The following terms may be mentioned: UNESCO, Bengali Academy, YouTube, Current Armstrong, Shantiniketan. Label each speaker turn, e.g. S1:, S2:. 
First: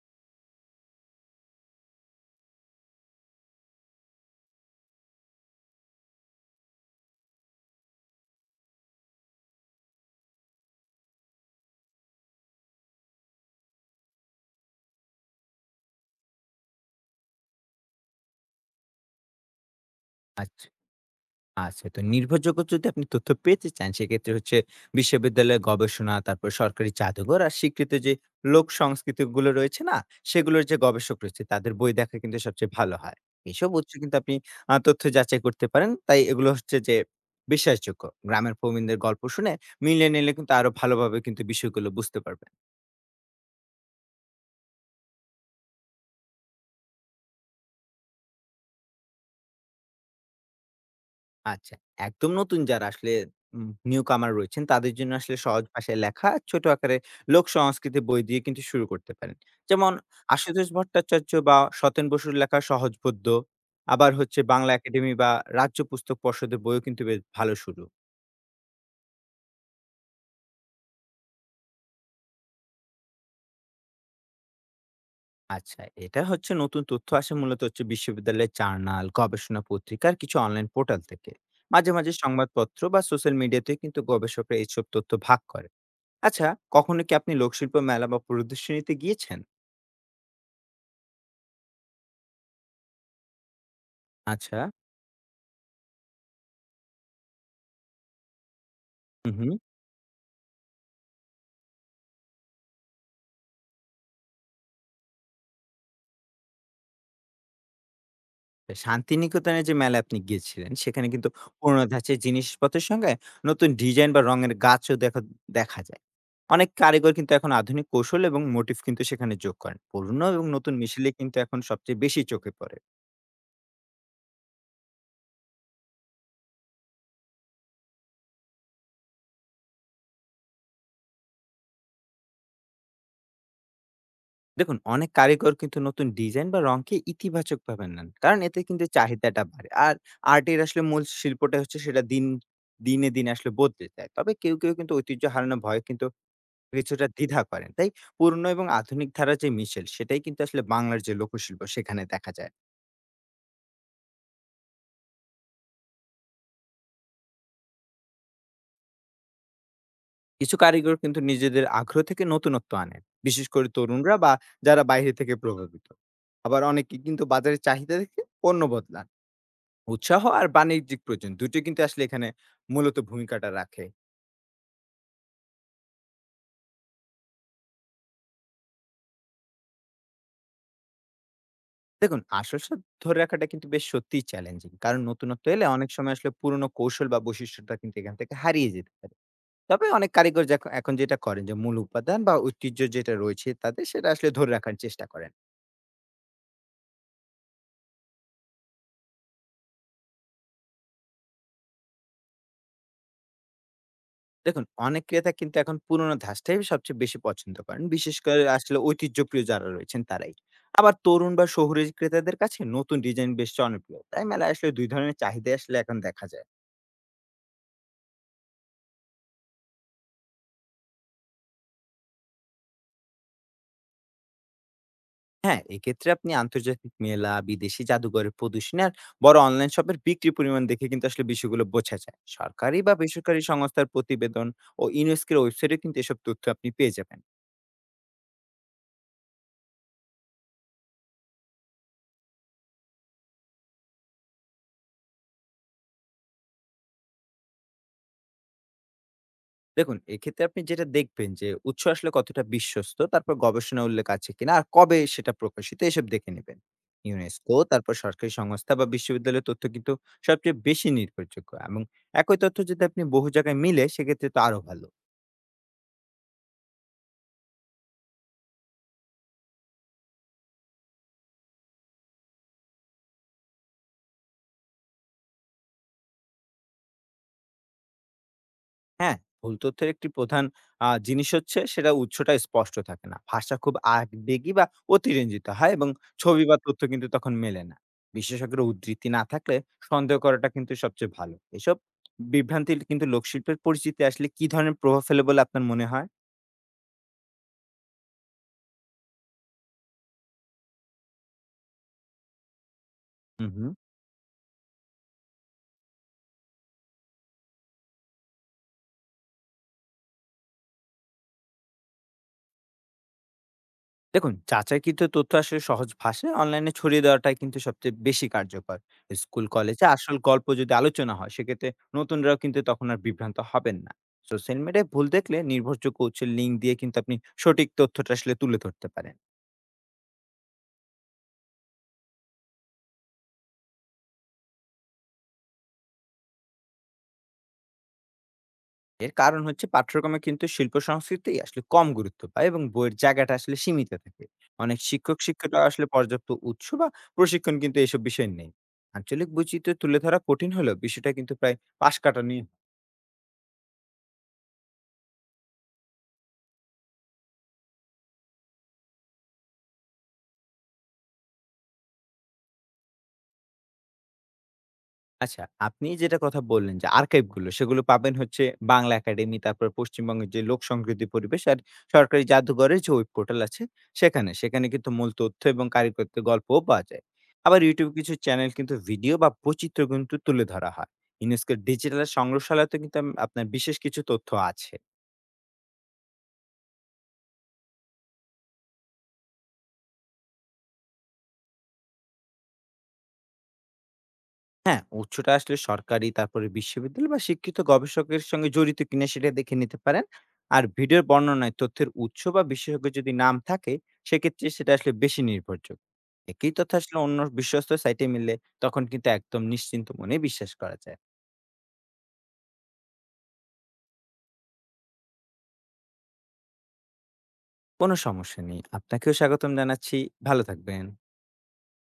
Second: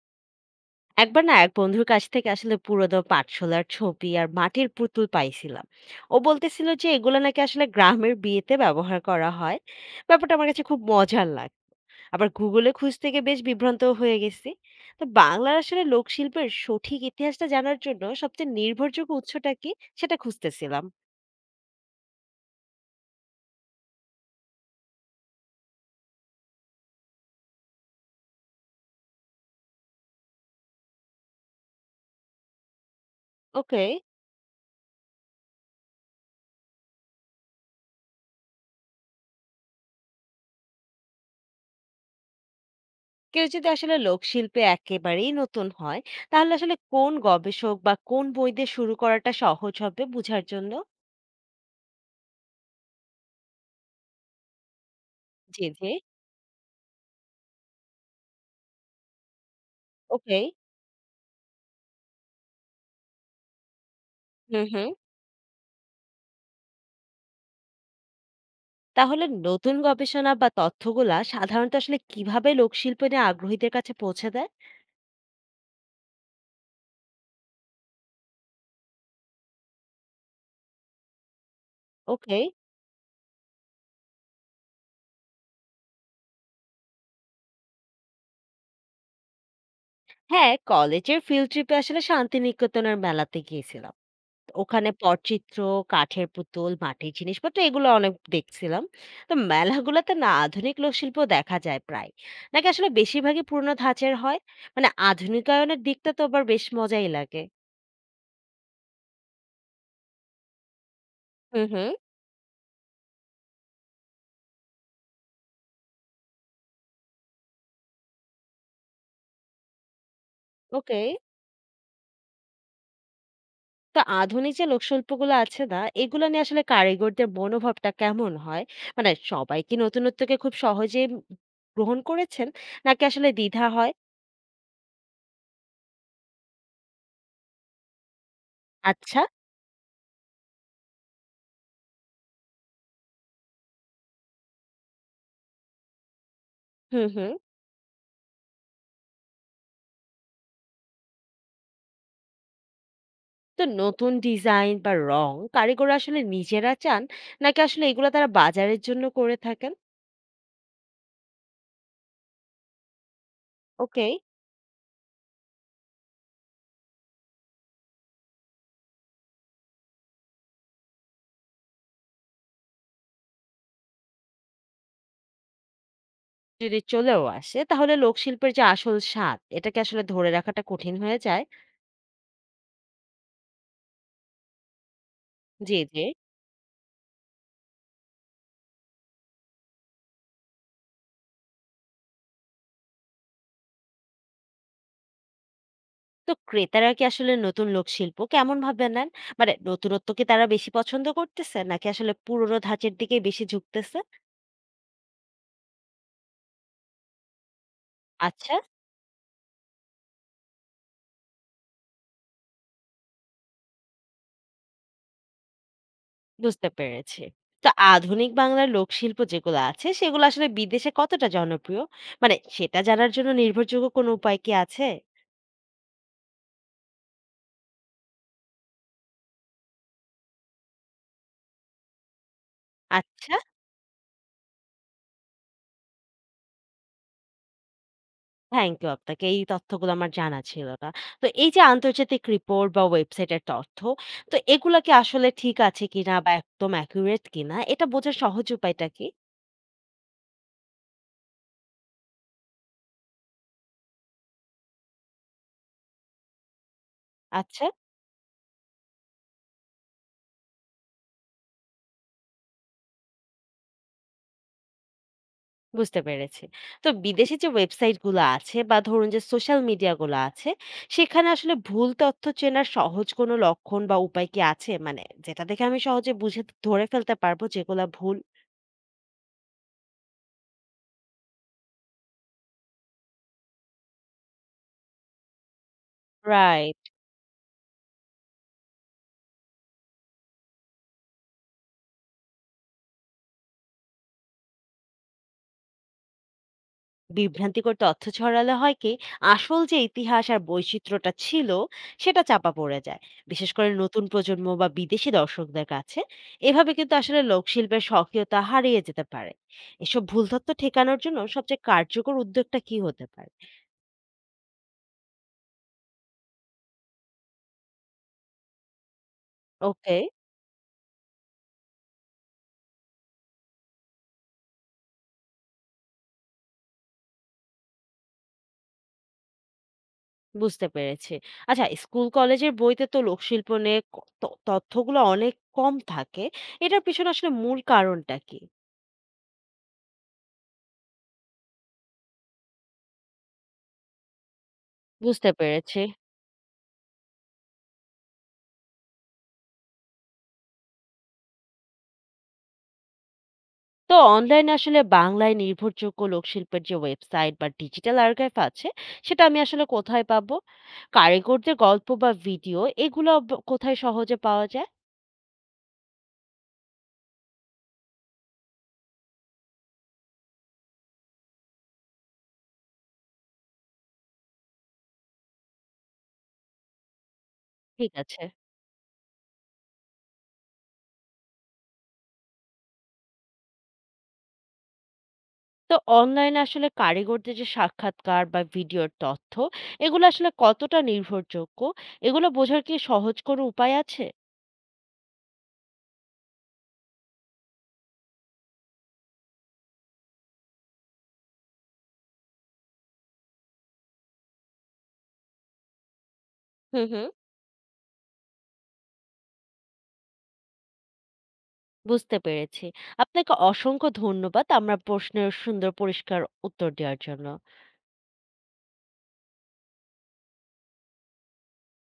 S1: একবার না এক বন্ধুর কাছ থেকে আসলে পুরোনো পাঠশালার ছবি আর মাটির পুতুল পাইছিলাম। ও বলতেছিল যে এগুলো নাকি আসলে গ্রামের বিয়েতে ব্যবহার করা হয়। ব্যাপারটা আমার কাছে খুব মজার লাগ, আবার গুগলে খুঁজতে গিয়ে বেশ বিভ্রান্ত হয়ে গেছি। তো বাংলার আসলে লোকশিল্পের সঠিক ইতিহাসটা জানার জন্য সবচেয়ে নির্ভরযোগ্য উৎসটা কি সেটা
S2: আচ্ছা,
S1: খুঁজতেছিলাম।
S2: আচ্ছা। তো নির্ভরযোগ্য যদি আপনি তথ্য পেতে চান, সেক্ষেত্রে হচ্ছে বিশ্ববিদ্যালয়ের গবেষণা, তারপর সরকারি জাদুঘর আর স্বীকৃত যে লোক সংস্কৃতিগুলো রয়েছে না, সেগুলোর যে গবেষক রয়েছে, তাদের বই দেখা কিন্তু সবচেয়ে ভালো হয়। এসব
S1: ওকে,
S2: উৎস কিন্তু আপনি তথ্য যাচাই করতে পারেন। তাই এগুলো হচ্ছে যে বিশ্বাসযোগ্য। গ্রামের প্রবীণদের গল্প শুনে মিলিয়ে নিলে কিন্তু আরো ভালোভাবে কিন্তু বিষয়গুলো বুঝতে পারবেন।
S1: কেউ যদি আসলে লোকশিল্পে একেবারেই নতুন হয় তাহলে আসলে কোন গবেষক বা কোন বই দিয়ে শুরু করাটা সহজ হবে বোঝার জন্য।
S2: আচ্ছা। একদম নতুন যারা আসলে নিউ কামার রয়েছেন তাদের জন্য আসলে সহজ
S1: জি, জি।
S2: ভাষায় লেখা ছোট আকারে লোক সংস্কৃতি বই দিয়ে কিন্তু শুরু করতে পারেন। যেমন
S1: ওকে।
S2: আশুতোষ ভট্টাচার্য বা সতেন বসুর লেখা সহজবোধ্য। আবার হচ্ছে
S1: হুম,
S2: বাংলা
S1: হুম।
S2: একাডেমি বা রাজ্য পুস্তক পর্ষদের বইও কিন্তু বেশ ভালো শুরু।
S1: তাহলে নতুন গবেষণা বা তথ্যগুলা সাধারণত আসলে কিভাবে লোকশিল্প নিয়ে আগ্রহীদের কাছে পৌঁছে দেয়?
S2: আচ্ছা, এটা হচ্ছে নতুন তথ্য আসে মূলত হচ্ছে বিশ্ববিদ্যালয়ের জার্নাল, গবেষণা পত্রিকার কিছু অনলাইন পোর্টাল থেকে। মাঝে মাঝে
S1: ওকে।
S2: সংবাদপত্র বা সোশ্যাল মিডিয়াতেও কিন্তু গবেষকরা এইসব তথ্য ভাগ করে। আচ্ছা, কখনো কি আপনি লোকশিল্প মেলা বা প্রদর্শনীতে গিয়েছেন?
S1: হ্যাঁ, কলেজের ফিল্ড ট্রিপে আসলে শান্তিনিকেতনের মেলাতে গিয়েছিলাম।
S2: আচ্ছা।
S1: ওখানে পটচিত্র, কাঠের পুতুল, মাটির জিনিসপত্র এগুলো অনেক দেখছিলাম।
S2: হুম,
S1: তো
S2: হুম।
S1: মেলাগুলোতে না আধুনিক লোকশিল্প দেখা যায় প্রায়। নাকি আসলে বেশিরভাগই পুরোনো ধাঁচের হয়? মানে আধুনিকায়নের দিকটা তো আবার বেশ মজাই লাগে।
S2: শান্তিনিকেতনের যে মেলায় আপনি গিয়েছিলেন, সেখানে কিন্তু
S1: হুম,
S2: পুরোনো
S1: হুম।
S2: ধাঁচের জিনিসপত্রের সঙ্গে নতুন ডিজাইন বা রঙের গাছও দেখা দেখা যায়। অনেক কারিগর কিন্তু এখন আধুনিক কৌশল এবং মোটিফ কিন্তু সেখানে যোগ করেন। পুরনো এবং নতুন
S1: ওকে।
S2: মিশেলে কিন্তু এখন সবচেয়ে বেশি চোখে পড়ে।
S1: তো আধুনিক যে লোকশিল্পগুলো আছে না, এগুলো নিয়ে আসলে কারিগরদের মনোভাবটা কেমন হয়? মানে সবাই কি নতুনত্বকে খুব সহজেই গ্রহণ করেছেন? নাকি আসলে দ্বিধা হয়?
S2: দেখুন, অনেক কারিগর কিন্তু নতুন ডিজাইন বা রংকে ইতিবাচকভাবে নেন। কারণ এতে কিন্তু
S1: আচ্ছা।
S2: চাহিদাটা বাড়ে। আর আর্টের আসলে মূল শিল্পটা হচ্ছে সেটা দিনে দিনে আসলে বদলে যায়। তবে কেউ কেউ কিন্তু ঐতিহ্য হারানোর ভয়ে কিন্তু
S1: হুম,
S2: কিছুটা
S1: হুম।
S2: দ্বিধা করেন। তাই পুরনো এবং আধুনিক ধারার যে মিশেল সেটাই কিন্তু আসলে বাংলার যে লোকশিল্প সেখানে দেখা যায়।
S1: তো নতুন ডিজাইন বা রং কারিগররা আসলে নিজেরা চান? নাকি আসলে এগুলো তারা বাজারের জন্য করে থাকেন?
S2: কিছু কারিগর কিন্তু নিজেদের আগ্রহ থেকে নতুনত্ব আনেন। বিশেষ করে
S1: ওকে।
S2: তরুণরা বা যারা বাইরে থেকে প্রভাবিত। আবার অনেকে কিন্তু বাজারের চাহিদা দেখে পণ্য বদলান। উৎসাহ আর বাণিজ্যিক প্রয়োজন দুটোই কিন্তু আসলে এখানে মূলত ভূমিকাটা রাখে।
S1: যদি চলেও আসে তাহলে লোকশিল্পের যে আসল স্বাদ, এটাকে আসলে ধরে রাখাটা কঠিন হয়ে যায়?
S2: দেখুন আসল স্বাদ ধরে রাখাটা কিন্তু বেশ সত্যিই চ্যালেঞ্জিং। কারণ নতুনত্ব এলে
S1: জি,
S2: অনেক
S1: জি।
S2: সময় আসলে পুরনো কৌশল বা বৈশিষ্ট্যটা কিন্তু এখান থেকে হারিয়ে যেতে পারে। তবে অনেক কারিগর এখন যেটা করেন যে মূল উপাদান বা ঐতিহ্য যেটা রয়েছে তাদের সেটা আসলে ধরে রাখার চেষ্টা করেন।
S1: তো ক্রেতারা কি আসলে নতুন লোকশিল্প কেমন ভাবে নেন? মানে নতুনত্ব কি তারা বেশি পছন্দ করতেছে নাকি আসলে পুরোনো ধাঁচের দিকেই বেশি ঝুঁকতেছে?
S2: দেখুন অনেক ক্রেতা কিন্তু এখন পুরনো ধাঁচটাই সবচেয়ে বেশি পছন্দ করেন। বিশেষ করে
S1: আচ্ছা।
S2: আসলে ঐতিহ্যপ্রিয় যারা রয়েছেন তারাই। আবার তরুণ বা শহুরে ক্রেতাদের কাছে নতুন ডিজাইন বেশ জনপ্রিয়। তাই মেলায় আসলে ২ ধরনের চাহিদাই আসলে এখন দেখা যায়।
S1: বুঝতে পেরেছি। তো আধুনিক বাংলার লোকশিল্প যেগুলো আছে সেগুলো আসলে বিদেশে কতটা জনপ্রিয়? মানে সেটা জানার জন্য নির্ভরযোগ্য কোনো উপায় কি আছে?
S2: হ্যাঁ, এক্ষেত্রে আপনি আন্তর্জাতিক মেলা, বিদেশি জাদুঘরের প্রদর্শনী আর বড় অনলাইন শপের বিক্রির পরিমাণ দেখে কিন্তু আসলে বিষয়গুলো বোঝা যায়। সরকারি বা
S1: আচ্ছা।
S2: বেসরকারি সংস্থার প্রতিবেদন ও ইউনেস্কোর ওয়েবসাইটে কিন্তু এসব তথ্য আপনি পেয়ে যাবেন।
S1: থ্যাংক ইউ আপনাকে। এই তথ্যগুলো আমার জানা ছিল না। তো এই যে আন্তর্জাতিক রিপোর্ট বা ওয়েবসাইটের তথ্য, তো এগুলা কি আসলে ঠিক আছে কিনা বা একদম অ্যাকুরেট কিনা এটা বোঝার সহজ উপায়টা কি?
S2: দেখুন, এক্ষেত্রে আপনি যেটা দেখবেন যে উৎস আসলে কতটা বিশ্বস্ত, তারপর গবেষণা উল্লেখ আছে কিনা আর কবে সেটা প্রকাশিত এসব দেখে নেবেন। ইউনেস্কো,
S1: আচ্ছা।
S2: তারপর সরকারি সংস্থা বা বিশ্ববিদ্যালয়ের তথ্য কিন্তু সবচেয়ে বেশি নির্ভরযোগ্য এবং একই তথ্য যদি আপনি বহু জায়গায় মিলে সেক্ষেত্রে তো আরো ভালো।
S1: বুঝতে পেরেছি। তো বিদেশি যে ওয়েবসাইট গুলো আছে বা ধরুন যে সোশ্যাল মিডিয়া গুলো আছে, সেখানে আসলে ভুল তথ্য চেনার সহজ কোনো লক্ষণ বা উপায় কি আছে? মানে যেটা দেখে আমি সহজে বুঝে ধরে ফেলতে পারবো যেগুলা ভুল।
S2: হ্যাঁ, ভুল তথ্যের একটি প্রধান জিনিস হচ্ছে সেটা উৎসটা স্পষ্ট থাকে না। ভাষা খুব আবেগী বা অতিরঞ্জিত হয় এবং ছবি বা
S1: রাইট।
S2: তথ্য কিন্তু তখন মেলে না। বিশেষজ্ঞের উদ্ধৃতি না থাকলে সন্দেহ করাটা কিন্তু সবচেয়ে ভালো। এসব বিভ্রান্তির কিন্তু লোকশিল্পের পরিচিতি আসলে কি ধরনের প্রভাব ফেলে বলে আপনার মনে হয়?
S1: বিভ্রান্তিকর তথ্য ছড়ালে হয় কি, আসল যে ইতিহাস আর বৈচিত্র্যটা ছিল, সেটা চাপা পড়ে যায়।
S2: হু,
S1: বিশেষ
S2: হু।
S1: করে নতুন প্রজন্ম বা বিদেশি দর্শকদের কাছে। এভাবে কিন্তু আসলে লোকশিল্পের স্বকীয়তা হারিয়ে যেতে পারে। এসব ভুল তথ্য ঠেকানোর জন্য সবচেয়ে কার্যকর উদ্যোগটা কি হতে পারে?
S2: দেখুন চাচাকৃত তথ্য আসলে সহজ ভাষায় অনলাইনে ছড়িয়ে দেওয়াটাই কিন্তু সবচেয়ে বেশি কার্যকর। স্কুল কলেজে
S1: ওকে,
S2: আসল গল্প যদি আলোচনা হয় সেক্ষেত্রে নতুনরাও কিন্তু তখন আর বিভ্রান্ত হবেন না। সোশ্যাল মিডিয়ায় ভুল দেখলে নির্ভরযোগ্য উৎসের লিঙ্ক দিয়ে কিন্তু আপনি সঠিক তথ্যটা আসলে তুলে ধরতে পারেন।
S1: বুঝতে পেরেছি। আচ্ছা, স্কুল কলেজের বইতে তো লোকশিল্প নিয়ে ক ত তথ্যগুলো অনেক কম থাকে। এটার পিছনে আসলে মূল কারণটা কি?
S2: এর কারণ হচ্ছে পাঠ্যক্রমে কিন্তু শিল্প সংস্কৃতি আসলে কম গুরুত্ব পায় এবং বইয়ের জায়গাটা আসলে সীমিত থাকে। অনেক শিক্ষক
S1: বুঝতে
S2: শিক্ষিকা
S1: পেরেছি।
S2: আসলে পর্যাপ্ত উৎস বা প্রশিক্ষণ কিন্তু এইসব বিষয় নেই। আঞ্চলিক বৈচিত্র্য তুলে ধরা কঠিন হলেও বিষয়টা কিন্তু প্রায় পাশ কাটানি।
S1: তো অনলাইনে আসলে বাংলায় নির্ভরযোগ্য লোকশিল্পের যে ওয়েবসাইট বা ডিজিটাল আর্কাইভ আছে, সেটা আমি আসলে কোথায় পাবো? কারিগরদের গল্প বা ভিডিও এগুলো কোথায় সহজে পাওয়া যায়?
S2: আচ্ছা, আপনি যেটা কথা বললেন যে আর্কাইভ গুলো সেগুলো পাবেন হচ্ছে বাংলা একাডেমি, তারপর পশ্চিমবঙ্গের যে লোক সংস্কৃতি পরিবেশ আর সরকারি জাদুঘরের যে ওয়েব পোর্টাল আছে সেখানে। সেখানে কিন্তু মূল তথ্য এবং কারিগরদের গল্পও পাওয়া যায়। আবার
S1: ঠিক
S2: YouTube কিছু
S1: আছে।
S2: চ্যানেল কিন্তু ভিডিও বা বৈচিত্র্য কিন্তু তুলে ধরা হয়। ইউনেস্কোর ডিজিটাল সংগ্রহশালাতে কিন্তু আপনার বিশেষ কিছু তথ্য আছে।
S1: তো অনলাইনে আসলে কারিগরদের যে সাক্ষাৎকার বা ভিডিওর তথ্য, এগুলো আসলে কতটা নির্ভরযোগ্য? এগুলো বোঝার কি সহজ কোনো উপায় আছে?
S2: হ্যাঁ, উৎসটা আসলে সরকারি, তারপরে বিশ্ববিদ্যালয় বা শিক্ষিত গবেষকের সঙ্গে জড়িত কিনা সেটা দেখে নিতে পারেন। আর ভিডিওর বর্ণনায় তথ্যের উৎস বা বিশেষজ্ঞের যদি নাম থাকে, সেক্ষেত্রে সেটা আসলে বেশি নির্ভরযোগ্য। একই তথ্য
S1: হুম,
S2: আসলে
S1: হুম।
S2: অন্য বিশ্বস্ত সাইটে মিললে তখন কিন্তু একদম নিশ্চিন্ত মনে বিশ্বাস করা যায়।
S1: বুঝতে পেরেছি। আপনাকে অসংখ্য ধন্যবাদ আমার প্রশ্নের সুন্দর পরিষ্কার উত্তর দেওয়ার জন্য।
S2: কোনো সমস্যা নেই। আপনাকেও স্বাগতম জানাচ্ছি। ভালো থাকবেন।